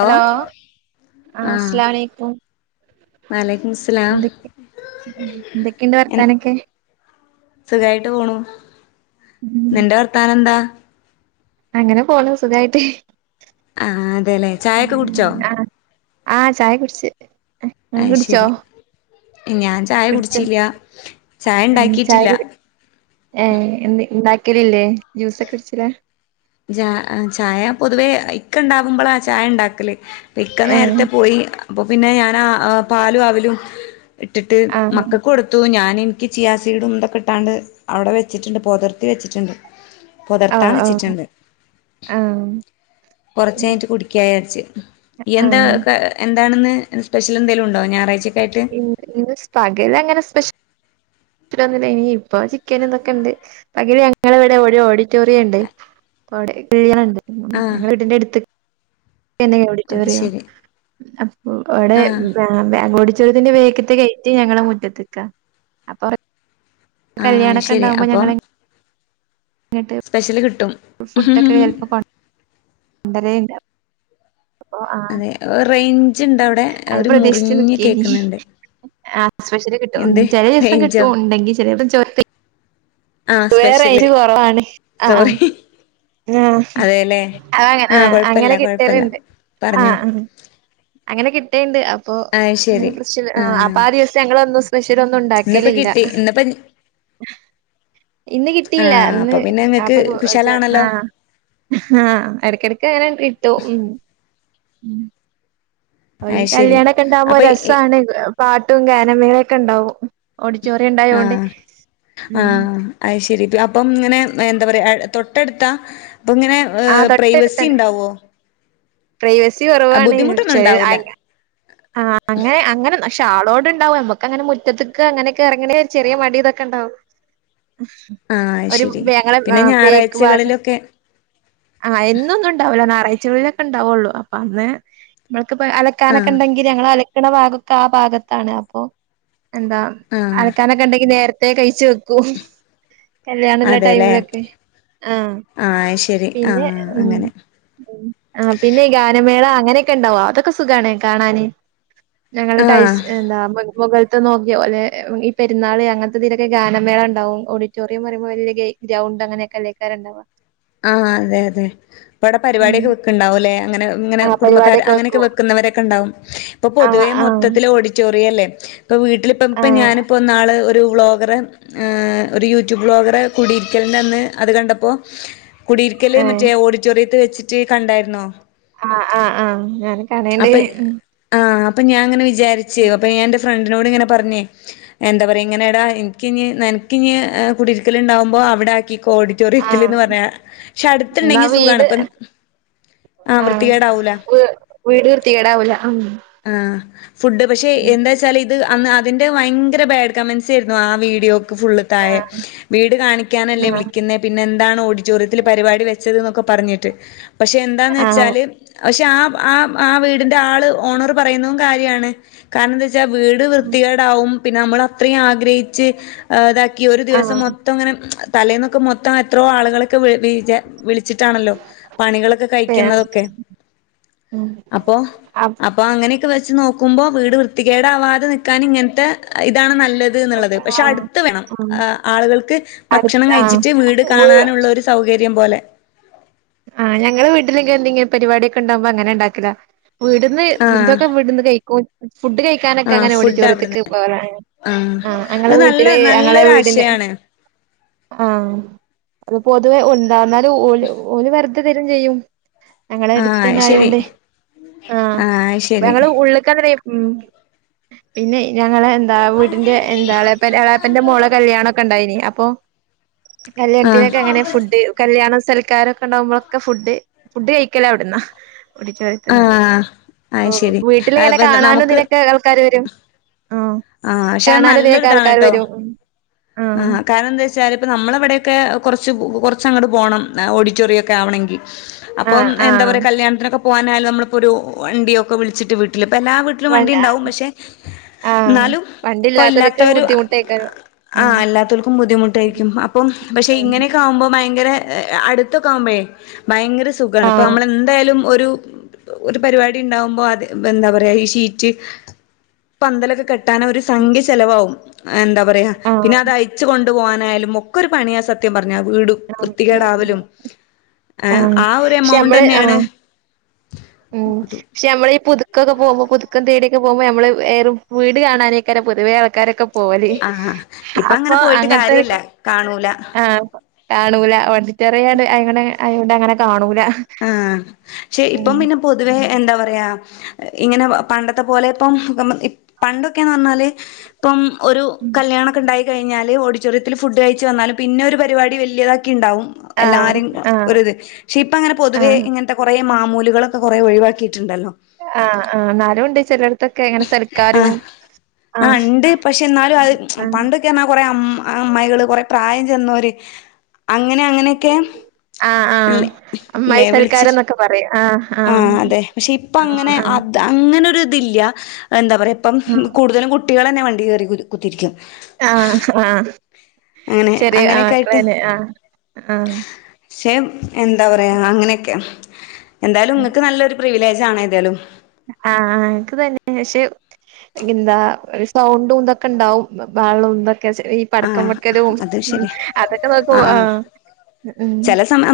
Hello ആഹ് അസ്സലാമുഅലൈക്കും വലൈക്കും മുസ്സലാം എ എന്തൊക്കെയുണ്ട് എ വർത്താനൊക്കെ സുഖായിട്ട് പോണു നിന്റെ വർത്താനം എന്താ അങ്ങനെ പോണു സുഖായിട്ട് ആഹ് അതെല്ലേ ചായൊക്കെ കുടിച്ചോ ആഹ് ആഹ് ചായ കുടിച്ച് ഇങ്ങള് അയ് കുടിച്ചോ ശെരി ഞാൻ ചായ കുടിച്ച് കുടിച്ചില്ല ചായ ചായ ഇണ്ടാക്കിയിട്ടില്ല കുടി ഏ എ ഉണ്ടാക്കിലില്ലേ ജ്യൂസൊക്കെ അടിച്ചലാ ജ ചായ പൊതുവേ ഇക്ക ഇണ്ടാവുമ്പളാ ചായ ഇണ്ടാക്കല് ഇപ്പൊ ഇക്ക ഏ നേരത്തെ പോയി അപ്പോ പിന്നെ ഞാനാ പാലും അവിലും ഇട്ടിട്ട് ആ മക്കക്ക് കൊടു ത്തു ഞാൻ എനിക്ക് ചിയാസീഡും ഇതൊക്കെ ഇട്ടാണ്ട് അവിടെ വെച്ചിട്ടുണ്ട് പൊതിർത്തി വെച്ചിട്ടുണ്ട് ഓ പൊതിർത്താൻ ഓ വെച്ചിട്ടുണ്ട് ആ കൊറച്ച് കഴിഞ്ഞിട്ട് കുടിക്കാ വിചാരിച്ച് ഈ ആ എന്താ എന്താണ് ഇന്ന് സ്പെഷ്യൽ എന്തേലും ഉണ്ടോ ഞായറാഴ്ചക്കായിട്ട് ഇന്ന് പകല് അങ്ങനെ സ്പെഷ്യ ന്നും ഇനി ഇപ്പൊ ചിക്കൻ ഇതൊക്കെ ഇണ്ട് പകല് ഞങ്ങളെ ഇവിടെ ഒര്ഓഡിറ്റോറിയം ഇണ്ട് അപ്പൊ അവിടെ കല്യാണംഇണ്ട് ആഹ് ഞങ്ങളെ വീടിന്റെ അടുത്ത് തന്നെ അത് ഓഡിറ്റോറിയം ശരി അപ്പൊ അവിടെ ആഹ് ബേ ഓടിച്ചോരത്തിന്റെ വേഗത്തെ ഗൈറ്റ് ഞങ്ങളെ മുറ്റത്തിക്കാ അപ്പൊ ആഹ് കല്യാണംഒക്കെ ശരി ഇണ്ടാവുമ്പോ അപ്പം ഞങ്ങളെ സ്പെഷ്യല് കിട്ടും ണ്ടരേണ്ട അതെ റേഞ്ച് ഇണ്ടൊ അവിടെ ഒരു മുറിഞ്ഞ് കേക്കുന്നുണ്ട് ആഹ് സ്പെഷ്യല് കിട്ടും എന്ത് ചെല ദിവസം റേഞ്ചോ കിട്ടും ഇണ്ടെങ്കി ചില ദിവസം ചോറ് ത ആഹ് വേറേ സ്പെഷ്യല് റേഞ്ച് കൊറവാണ് സോറി ആഹ്ആഹ് ആഹ് അതെല്ലേ അങ്ങനെ ആഹ് കൊഴപ്പല്ല അങ്ങനെ കൊഴപ്പല്ല കിട്ടിലുണ്ട് പറഞ്ഞോ ആഹ് അങ്ങനെ കിട്ടിയണ്ട് അപ്പൊ ആഹ് ഇങ്ങനെ ശരി പ്രശ അപ്പ ആഹ് ദിവസം ഞങ്ങൾ ഒന്ന് സ്പെഷലൊന്നും ഇന്നിപ്പോ ഉണ്ടാക്കലില്ല കിട്ടി ഇന്നിപ്പോ ഇന്ന് കിട്ടിയില്ല ആഹ് ഇന്ന് അപ്പൊ പിന്നെ അപ്പൊ ഇങ്ങക്ക് കുശാലാണല്ലോ [unintelligible] ആഹ് ഇടക്കിടക്ക് അങ്ങനെ കിട്ടും ഉം ഉം ഒരു അത് ശരി കല്യാണക്കെ ഉണ്ടാവുമ്പോ അപ്പൊ ഈ രസാണ് പാട്ടും ഗാന മേളോക്കെ ഉണ്ടാവും ഓഡിറ്റോറിയം ഉണ്ടായോണ്ട് ആഹ് ഉം ആഹ് അത് ശരി അപ്പം ഇങ്ങനെ എന്താ പറയുക തൊട്ടെടുത്താൽ അപ്പം ഇങ്ങനെ ആ ഏഹ് പ്രൈവസി തൊട്ടടുത്തന്നെ ഉണ്ടാവോ പ്രൈവസി കുറവാണ്, ബുദ്ധിമുട്ടൊന്നും ഉണ്ടാവൂല [unintelligible] ആഹ് അങ്ങനെ അങ്ങനെ ക്ഷാളോട് ഉണ്ടാവും നമ്മുക്ക് അങ്ങനെ മുറ്റത്തക്ക് അങ്ങനെക്കെ ഇറങ്ങണമെങ്കിൽ ഒരു ചെറിയ മടി ഇതൊക്കെണ്ടാവും ആഹ് അത് ഒരു ശരി ങ്ങളെ പിന്നെ ആഹ് ബേക്ക് ഭാഗം ഞായറാഴ്ചകളിലൊക്കെ ആഹ് എന്നൊന്നും ഉണ്ടാവില്ല, ഞായറാഴ്ചകുള്ളിലൊക്കെ ഉണ്ടാവുള്ളൂ അപ്പൊ അന്ന് നമ്മക്ക് ഇപ്പ അല അലക്കാനൊക്കെ ആഹ് ഉണ്ടെങ്കി ഞങ്ങൾ അലക്കണ ഭാഗൊക്കെ ആഹ് ഭാഗത്താണ് അപ്പൊ എന്താ ആഹ് ആലക്കാനോക്കെ ഉണ്ടെങ്കി നേരത്തെ കഴിച്ച് വെക്കും കല്യാണം ഉള്ള അതെല്ലേ ടൈമിലൊക്കെ ആഹ് ആഹ് ശരി പിന്നെ, ആഹ് ഉം അങ്ങനെ ആഹ് പിന്നെ ഗാനമേള അങ്ങനെയൊക്കെ ഉണ്ടാവോ അതൊക്കെ സുഖമാണ് കാണാന് ഞങ്ങള ടൈസ് ആഹ് എന്താ [unintelligible] നോക്കിയോ അല്ലെ ഈ പെരുന്നാൾ അങ്ങനത്തെ ഇതിയിലൊക്കെ ഗാനമേള, ഉണ്ടാവും ഓഡിറ്റോറിയം പറയ്പോ വലിയ ഗൈ ഗ്രൗണ്ട് അങ്ങനെയൊക്കെ അല്ലെയ്കാരം ഉണ്ടാവാ ആഹ് അതെ അതെ ഇവിടെ ഉം പരിപാടൊക്കെക് വെ ക്ക് ണ്ടാവും, ലേ അങ്ങനെ ങ്ങന ആഹ് കുടബക്കാര് പരിപാടിയൊക്കെ അനെയൊക്കെ വെക്കും വെ ക്കുന്നവരൊക്കെണ്ടോ ഇപ്പൊ ആഹ് പൊതുവേ ആഹ് മൊത്തത്തില് ഓഡിറ്റോറിയം അല്ലേ ഇപ്പോൾ വീട്ടിലിപ്പ ഇപ്പം ആഹ് ഞാനിപ്പോൾ ഇന്നാൾ ഒരു വ്ലോഗറെ ഏഹ് ഒരു യൂട്യൂബ് ബ്ലോഗറെ കൂടിയിരിക്കലിൻ്റെ അന്ന് അത് കണ്ടപ്പോൾ കുടിയിരിക്കല് ഏഹ് മറ്റേ ഓഡിറ്റോറിയത്ത് വെച്ചിട്ട് കണ്ടായിരുന്നോ ആഹ് ആഹ് ആഹ് ഞാന് കാണേണ്ട് അപ്പൊ ആഹ് അപ്പൊ ഞാൻങ്ങനെ വിചാരിച്ച് ഉം അപ്പൊ ഞാൻ എന്റെ ഫ്രണ്ടിനോട് ഇങ്ങനെ പറഞ്ഞേ എന്താ പറയാ ഇങ്ങനെേടാ എനിക്കിഞ്ഞ് നിനക്ക്ഇിഞ് കുടിരിക്കലുണ്ടാവുമ്പോ അവിടെ ആക്കിക്കോ ഓടി ഓടിട്ടോറിയത്തില് ന്ന് പറ ന്ന വീട് ആഹ് വീട് വൃർത്തികേടാവൂല ആഹ് ഫുഡ് പക്ഷെ എന്താ വച്ചാൽ ഇത് അന്ന് ആഹ് അതിൻ്റെ ഭയങ്കര ബാഡ് കമൻറ്സ് ആയിരുന്നു ആഹ് വീഡിയോക്ക് ഫുള്ള് താഴെ, ആഹ് വീട് കാണിക്കാനല്ലേ വിളിക്കുന്നേ പിന്നെ എന്താണ് ഓടി റ്റോറിയത്തിൽ പരിപാടി വെച്ചത് എന്നൊക്കെ പറഞ്ഞിട്ട് പക്ഷെ എന്താന്ന് ആഹ് ആഹ് വെച്ചാല് പക്ഷെ ആഹ് ആഹ് ആഹ് വീടിന്റെ ആള് ഓണർ പറയുന്നതും കാര്യാണ് കാരണം എന്താ വെച്ചാൽ വീട് വൃത്തികേടാവും പിന്നെ നമ്മൾ അത്രയും ആളെ ആഗ്രഹച്ച് ഇതാക്കി ഒരു ആഹ് ദിവസം മൊത്തം ഇങ്ങനെ തലേൽന്നൊക്കെ മൊത്തം എത്രോ ആളുകൾ ക്ക്‌, വിച വിളിച്ചിട്ടാണല്ലോ പണികളൊക്കെ കഴിക്കുന്നതൊക്കെ അപ്പോ അപ്പൊ അങ്ങനെയൊക്കെ വെച്ച് നോക്കുമ്പോ വീട് വൃത്തികേട് ആവാതെ നിക്കാൻ ഇങ്ങനത്തെ ഇതാണ് നല്ലത് ത് ന്നള്ളത് പക്ഷെ അടുത്ത വേണം ആളുകൾക്ക് അടുത്ത ഭക്ഷണം ആ കഴിച്ചിട്ട് വീട് കാണാനുള്ള ഒരു സൗകര്യം പോലെ ആഹ് ഞങ്ങള് വീട്ടിലൊക്കെ എന്തെങ്കിലും പരുപാടി ക്കെണ്ടാവുമ്പോ അങ്ങനെ ഉണ്ടാക്കല വീട്ന്ന് ആഹ് ഇതൊക്കെ വീടുന്ന് കഴിക്കും ഫുഡ് കഴിക്കാനൊക്കെ ആഹ് അങ്ങനെ ഫുഡ് അവിടുന്ന് ഓഡിറ്റോറിയത്തുക്ക് പോവല ആഹ് അത് നല്ല നല്ലൊരു ആശയാണ് ആഹ് അത് പൊതുവേ ഉണ്ടാവന്നാല് ഓൽ ഓല് വെർതെ തരും ചെയ്യും ഞങ്ങളെ ആഹ് എട്ത്തന്നെ അത് ശരി ആയോണ്ട് ആഹ് അത് ശരി പ്പഞങ്ങള് ഉള്ള്ക്കെന്നെ [unintelligible] ഉം പിന്നെ ഞങ്ങള എന്താ വീട്ന്റെ എന്താ എളാപ്പ എളാപ്പന്റെ മോള കല്യാണം ഒക്കെ ഉണ്ടായിനി അപ്പൊ ആഹ് കല്യാൺത്തിനൊക്കെ എങ്ങനെ ഫുഡ് കല്യാണം സെല ക്കാരൊക്കെണ്ടാവുമ്പോളൊക്കെ ഫുഡ് ഫുഡ് കഴിക്കലവ്ട്ന്നാ തന്നെ ആഹ് അത് ഓഹ് ശരി. വീട്ടില്ങ്ങനെ അപ്പൊ കാണാനും നമുക്ക് തിനൊക്കെ ആൾക്കാര് വരും ആഹ് ആഹ് പക്ഷെ അത് കാണാനും തിനൊക്കെ നല്ലൊരിതാണ് ആൾക്കാര് ട്ടോ വരും ആഹ് കാരണം എന്തേ ച്ചാല് ഇപ്പോ നമ്മളവിടെയൊക്കെ കൊർച് കൊർച്ചങ്ങട്ട് പോണം ഓഡിറ്റോറിയം ഒക്കെ ആവണങ്കി അപ്പൊ ആഹ് എന്താ ആഹ് പറയാ കല്യാണത്തിനൊക്കെ പോവാനായും നമ്മളിപ്പൊ ഒരു വണ്ടിയൊക്കെ വിളിച്ചിട്ട് വീട്ടില് പ്പ എല്ലാ വീ ട്ട്ലും വ വണ്ടിണ്ടാവും പക്ഷെ എന്നാലും ഇപ്പ ഇല്ലാത്തവര് തേ കാരം ആഹ് അല്ലാതോൽക്കും ബുദ്ധിമുട്ടായിരിക്കും അപ്പം പക്ഷെ ഇങ്ങനെ ക്കാവുമ്പോ ഭയങ്കര അടുത്തൊക്കാവുമ്പൊയെ ഭയങ്കര സുഖാണ് പ്പ ആഹ് നമ്മളെ ന്തായാലും ഒരു ഒരു പരിപാടി ണ്ടാവുമ്പോ അത് എന്താ പറയാ ഈ ശീറ്റ് പന്തലൊക്കെ കെട്ടാനൊരു സംഖ്യ ചെലവാവും എന്താ പറയാ പിന്നെ ആഹ് അത് അയിച്ച്കൊ ണ്ടു പോവാനായാലും ഒക്കെരു പണിയാ സ ത്യം പറഞ്ഞ വീടും ആഹ് ഉം വൃത്തികേടാവലും ഏഹ് ആഹ് ആ ഒരു പക്ഷെ നമ്മള് ആഹ് എമൗണ്ടന്നെണ് ഉം പക്ഷെ നമ്മളീ പുതുക്കൊക്കെ പോവുമ്പോ പുതുക്കം തേടിയൊക്കെ പോകുമ്പോ നമ്മള് ഏറും വീട് കാണാ നെയ് കാരം പൊതുവെ ആൾക്കാരൊക്കെ പോലെ ആഹ് ഇപ്പ അങ്ങനെ അപ്പൊ പോയിട്ട് അങ്ങൻത്തതൊക്കെ കാര്യല്ല കാണൂല. ആഹ് കാണൂല ഓഡിറ്റോറിയാണ്ട് അങ്ങനെ ആയോണ്ട് അങ്ങനെ കാണൂല ആഹ് ക്ഷെ ഉം. ഇപ്പം പിന്നെ പൊതുവെ എന്താ പറയാ ഇങ്ങനെ പണ്ടത്തെ പോലെ ഇപ്പം നമ്മ പണ്ടൊക്കെന്ന് പറഞ്ഞാല് ഇപ്പം ഒരു ഉം. കല്യാണക്കണ്ടായികഴിഞ്ഞാല് ഓഡിറ്റോറിയത്തിൽ ഫുഡ് കഴിച്ച് വന്നാലും പിന്നെ ഒരു പരിപാടി വല്ല്യതാക്കിണ്ടാവും ആഹ് എല്ലാര്യിം ആഹ് ഒര് ഇത് പക്ഷെ ഇപ്പ അങ്ങനെ പൊതുവേ ആഹ് ഇ ങ്ങൻത്ത കൊറെ മാമൂലുകളൊക്കെ കൊറെേ ഒഴിവാക്കിയിട്ടുണ്ടല്ലോ ആഹ് ആഹ് ന്നാലുംണ്ട് ചെലോര് തൊക്കെ ഇങ്ങനെ സൽക്കാരും ആഹ് ആഹ് ആഹ് ക്ക് പറഞ്ഞാ കൊറെ അമ്മ അമ്മായികള് കൊറെ പ്രായംചെന്നോര് അങ്ങനെ അങ്ങനെക്കെ ഇല്ലേ ഇല്ലേ വിളിച് ഒക്കെ പറയും ആഹ് ആഹ് അതെ പക്ഷെ ഇപ്പ അങ്ങനെ ആഹ് അങ്ങനൊര്ത് ല്ല്യ എന്താ പറയാ ഇപ്പം ആഹ് കൂടുതലും കു ട്ട്യാളന്നെ വണ്ടി കേറി കു കുത്തിരിക്കും ആഹ് ആഹ് അങ്ങനെ ചെറി ആഹ് അങ്ങനെയൊക്കെ ക്കളെന്നെ ആഹ് ആഹ് ക്ഷെ എന്താ പറയാ അങ്ങനെക്കെണ് എന്തായാലും ആഹ് ഇങ്ങക്ക് നല്ലൊരു പ്രിവിലേജ് ആണ് ഏതായാലും ആഹ് ഇൻക്ക് തന്നെ പഷേ എന്താ ഒര് സൗണ്ടും ഇതൊക്കെ ഇണ്ടാവും ബഹളും ഇതൊക്കെ ചെ ഈ പടക്കം ആഹ് വെക്കലും അത് ശരിയാ അതൊക്കെ നോക്കുമ്പോ ആഹ് ഉം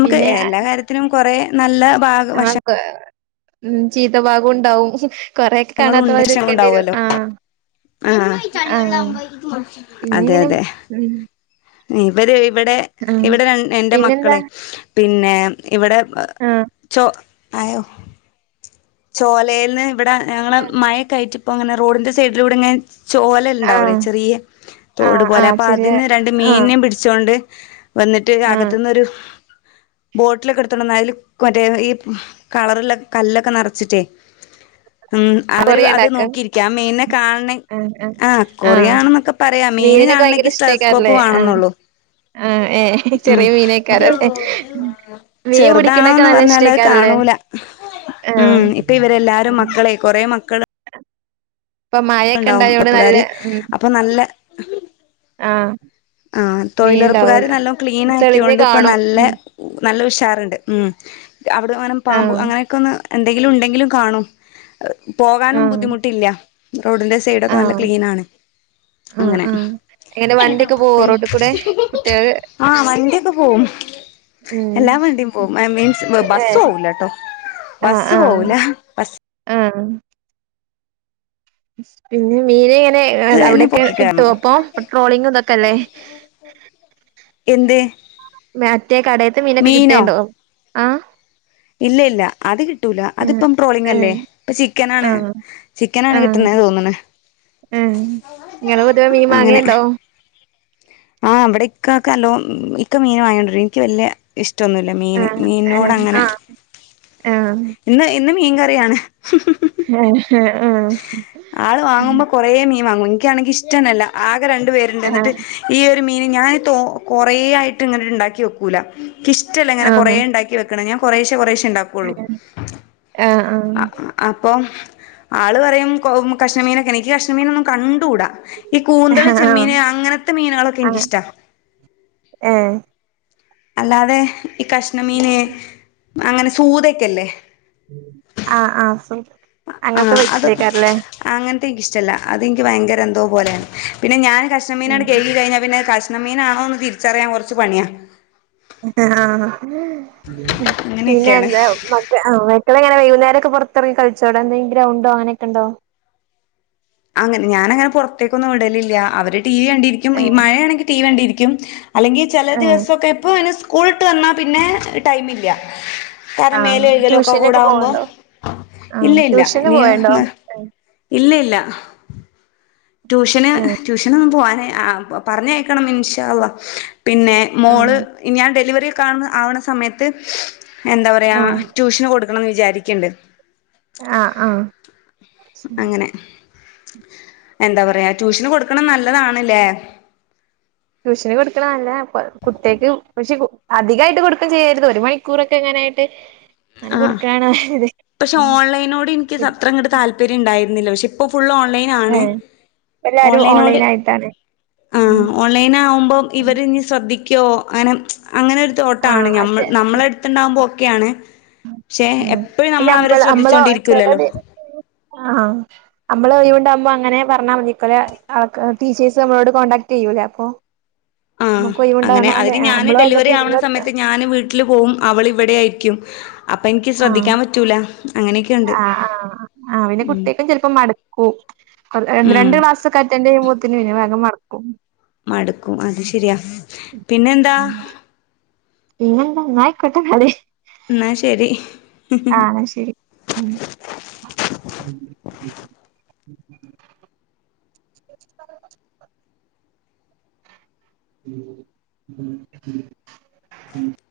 പിന്നെ അ ത്തിനും കൊറേ നല്ല ഭാഗ വശം ക്കെ ഉം ചീത്ത ഭാഗം ഉണ്ടാവും കൊറെയൊക്കെ ഞങ്ങളുണ്ട് ച്ചാ കാണാത്തവരൊക്കേണ്ടി വരും ഉണ്ടാവോല്ലോ ആഹ് ആഹ് ആഹ് അതെ പിന്നെങ്ങനെ അതെ ഉം ഇവര് ഇവടെ ആഹ് ഇവടെ രൺ എന്റെ പിന്നെന്താ മക്കളെ പിന്നെ ഇവടെ ആഹ് ചൊ ആയോ ചോലേന്ന് ഇവടെ ഞങ്ങളെ മഴക്കായിറ്റ് പ്പം ഇങ്ങനെ റോഡിന്റെ സൈഡിലൂടെ ഇങ്ങനെ ചോല ണ്ടാവുലെ ആഹ് ചെറിയ തോട് ആഹ് പോലെ ആഹ് അപ്പൊ ചെറിയ അതിന്ന് രണ്ട് ആഹ് മീനിനേം പിടിച്ചോണ്ട് വന്നിട്ട് ആഹ് അകത്ത്ന്നൊരു ബോട്ടിലൊക്കെ എട്ത്തൊണ്ടന്ന് അതില് മറ്റേ ഈ കളറില്ലെ കല്ലൊക്കെ നെറ ച്ചിറ്റേ. ഉം അവര് കൊറിയ അത് ഇണ്ടാക്ക നോക്കിയിരിക്യാ. ആ മീനിനെ കാണണെ ആഹ് അക്കോറിയാണ്ന്നൊക്കെ പറയാം. മീന് മീനിനൊക്കെ ഭയങ്കര കാണണെങ്കി സെതസ് സ്കോപ്പ് ഇഷ്ടേക്കാരല്ലേ വാണം ആഹ് ന്നൊള്ളൂ. ആഹ് ഏഹ് ചെറിയ മീനേക്കാരംല്ലേ. മീൻ പിടിക്ണൊക്കെ ചെറുതാണോന്ന് നല്ല പറഞ്ഞാല് അത് ഇഷ്ട്ടേക്കാരംല്ലേ. കാണൂല ഉ [unintelligible] ഉം ഇപ്പ ഇവരെല്ലാരും മക്കളെ കൊറെ മക്കള് ഇപ്പം ഉണ്ടാവും മയക്കെണ്ടായോണ്ട് പ്പുകാര് നല്ലെ ഉം അപ്പൊ നല്ല ആഹ് ആഹ് മീൻ തൊയിലുറപ്പുകാര് ഇണ്ടാവല്ലോ നല്ലോം തെളിഞ്ഞ് ക്ലീനാക്ക്യോണ്ട് ഇപ്പം കാണും നല്ല ഉം നല്ല ഉഷാറ്ണ്ട്. ഉം. അവിടെ ഇങ്ങനെ പാമ്പ് ആഹ് അങ്ങനൊക്കൊന്ന് എന്തെങ്കിലും ഉണ്ടെങ്കിലും കാണും. പോകാനും ആഹ് ബുദ്ധിമുട്ടില്ല്യ ക റോഡിന്റെ സൈഡൊക്കെ നല്ല ആഹ് ക്ലീനാണ്. ആഹ് ആഹ്. എങ്ങനെ വണ്ടിയൊക്കെ പോ [unintelligible] ആഹ്‌ വണ്ട്യൊക്കെ പോവും. എല്ലാ ഏഹ് വണ്ടിം പോവും ഏഹ് മീൻസ് ബസ്സോവൂല ട്ടോ. ആഹ് ബസ്സ് ആഹ് പോവൂല. ബസ് ആഹ്. പിന്നെ മീന് ഇങ്ങനെ അല്ല തന്നെ അവിടൊക്കെ പൊക്കി കാണും കിട്ടോ പ്പം. ഇപ്പ ട്രോളിംഗും ഇതൊക്കെ അല്ലേ. എന്ത്. മറ്റേ കടേത്തെ മീനൊക്കെ മീനോ കിട്ടേണ്ടോ? ആഹ് ഇല്ല ഇല്ല അത് കിട്ടൂല ഏഹ് അതിപ്പം ട്രോളിങല്ലേ ഏഹ് ഇപ്പം ചിക്കനാണ്. ആഹ് ചിക്കനാണ് ആഹ് കിട്ടുന്നേ തോന്ന്ണ്. ഏഹ്. ഇങ്ങെള് പൊതുവെ മീൻ അങ്ങനെ മാങ്ങേണ്ടോ? ആഹ് ഇവടെ ഇക്കാക്ക് നല്ലോം, ഇക്ക മീൻ വാങ്ങ്യൊണ്ടരും. ഇൻക്ക് വല്യ ഇഷ്ടൊന്നുല്ല മീന്. ആഹ് ഏഹ് മീൻനോട് അങ്ങനെ ആഹ് ആഹ് ഇന്ന് ഇന്ന് മീൻകറിയാണ്. ഏഹ് ആള് വാങ്ങുമ്പം കൊറേ മീൻ വാങ്ങും. ഇൻക്കാണെങ്കി ഇഷ് റ്റെന്നല്ല. ആകെ രണ്ടു പേര്ണ്ട് ഇന്നട്ട് ആഹ് ഈയൊരു മീന് ഞാൻ തോ കൊറേ ആയിട്ട് ഇങ്ങനട് ഇണ്ടാക്കി വെക്കൂല. ഇക്കിഷ്ടല്ല ഇങ്ങനെ കൊറെ ആഹ് ഇണ്ടാക്കി വെക്ക്ണത്. ഞാൻ കെറേശെ കൊറേശെ ഇണ്ടാ കൊള്ളു. ആഹ് ആഹ് അ ആഹ് അ അപ്പം ആള് പറയും കൊ കഷ്ണമീനൊക്കെണെ ഇൻക്ക് കഷ്ണമീനൊന്നും കണ്ടൂടാ. ഈ കൂന്തള് ആഹ് ചെമ്മീന് അങ്ങനത്തെ മീനുകളൊക്കെ ആഹ് ഇൻക്കിഷ്ടാ. ഏഹ്. അല്ലാതെ ഈ കഷ്ണമീന് അങ്ങനെ സൂതെക്കെല്ലേ. ആഹ് ആഹ് സൂത് ആ അങ്ങൻത്തെ അത് വെച്ച്ലേക്കാരംല്ലേ. അങ്ങനത്തെ ഇൻക്കിഷ്ടല്ല. അതിൻക്ക് ഭയങ്കര എന്തോപോലേണ്. പിന്നെ ഞാൻ കഷ്ണ ഉം മീനാണ്ട് കഴ്കി കയിഞ്ഞാ പിന്നെ കഷ് ണ മീനാണോന്ന് തിരിച്ചറിയാൻ കൊറച്ച് പണിയാ. അങ്ങനെയൊക്കെയാണ് പിന്നെന്താ മക് ക ആഹ് മക്കളെങ്ങനാ വൈകുന്നേരൊക്കെ പൊറത്ത് എറങ്ങി കളിചോളു എന്തെങ്കിലും ഗ്രൗണ്ടോ അങ്ങനെക്കെണ്ടോ? അങ്ങനെ ഞാനങ്ങനെ പുറത്തേക്കൊന്നും വിടലില്ല. അവര് ടി വി കണ്ടിരിക്കും ഈ ഏഹ് മഴയേണെങ്കി ടി വി കണ്ടിരിക്കും. അല്ലെങ്കി ചില ഏഹ് ദിവസൊക്കെ ഇപ്പോ അതിന് സ്കൂള് വിട്ട് വന്നാ പിന്നെ ടൈമില്ല കാരണം ആഹ് മേല് കഴ്കലൊക്കെ ട്യൂഷനൊക്കെ കൂടാവുമ്പൊ പോവണ്ടോ? ആഹ് ഇല്ല ഇല്ല ട്യൂഷന് ഇനി പോവണ്ടോ? മ് ഇല്ല ഇല്ല ട്യൂഷന് ഏഹ് ട്യൂഷനൊന്നും പോവാന് ആഹ് പറഞ്ഞയക്കണം ഇൻഷ അള്ള പിന്നെ ആഹ് മോള് ഞാൻ ഡെലിവറിയൊക്കാണ ആവണ സമയത്ത് എന്താ പറയ് ആഹ് ട്യൂഷന് കൊടുക്കണംന്ന് വിചാരിക്കെണ്ട് ആഹ് ആഹ് അങ്ങനെ എന്താ പറയ്യ ട്യൂഷന് കൊടുക്കണ നല്ലതാണ് ല്ലേ ട്യൂഷന് കൊട്ക്കണ നല്ലതാണിപ്പ കുട്ട്യേക്ക് പക്ഷെ കു അധികായിട്ട് കൊടുക്കേം ചെയ്യരുത് ഒരു മണിക്കൂറക്കെ ഇങ്ങനേയിട്ട് ആഹ് പക്ഷെ ഉം ഓൺലൈനോട് എനിക്ക് അത്രങ്ങട്ട് താൽ പര്യം ഇണ്ടായിരുന്നില്ല പക്ഷെ ഇപ്പൊ ഫുള്ള് ഓൺലൈൻ ആണ് ഏഹ് ഇപ്പെല്ലാരും ഓൺലൈനായിട്ടാണ് ഉം ഓൺലൈന് ആകുമ്പോം ഇവരിനി ശ്രദ്ധിക്കോ അങ്ങനെ അങ്ങനൊരു തോട്ടാണ് ആഹ് ഞമ്മ അതെ നമ്മളെടു ത്തിണ്ടാവുമ്പൊ ഓക്കെയാണ് പക്ഷെ ഉം എപ്പഴും പിന്നെ നമ്മളവരെ നമ്മള് നമ്മള് ശ്രദ്ധിച്ചോണ്ട് ഇരിക്കൂല്ലല്ലൊ ചെലത് ആഹ് നമ്മള് കൈയ്യ് കൊണ്ടാവുമ്പോ അങ്ങനെ പറഞ്ഞാ മതീക്കോലേ അവക്ക് ടീച്ചേഴ്സ് നമ്മളോട് കോണ്ടാക്ട് ചെയ്യൂല്ലേ അപ്പോ ആഹ് അങ്ങനെ നമ്മക്കൊഴിവിണ്ടാകണോന്നെ അതിന് ആഹ് ഞാന് നമ്മളും ഡെലിവറി അതിന്റൊപ്പം ആവണ ഇരുന്നെടുത്താ സമയത്ത് ഞാന് വീട്ടില് പോവും അവളിവിടെ ആയിരിക്കും അപ്പ എനിക്ക് ആഹ് ശ്രദ്ധിക്കാൻ പറ്റൂല്ല അങ്ങനെയൊക്കെയുണ്ട് ആഹ് ഉം കു കൊള്ള് എഹ് രണ്ട് ഉം രണ്ട് ക്ലാസ്സൊക്കെ അറ്റന്റ്ചെയ്യുമ്പോത്തിന് പിന്നെ വേഗം മടുക്കും മടുക്കും അത് ശെരിയാ പിന്നെന്താ പിന്നെന്താ എന്ന ആയിക്കോട്ടെ എന്നാല് എന്നാ ശെരി ആഹ് ശെരി ഉം ഉം ഉം ഉം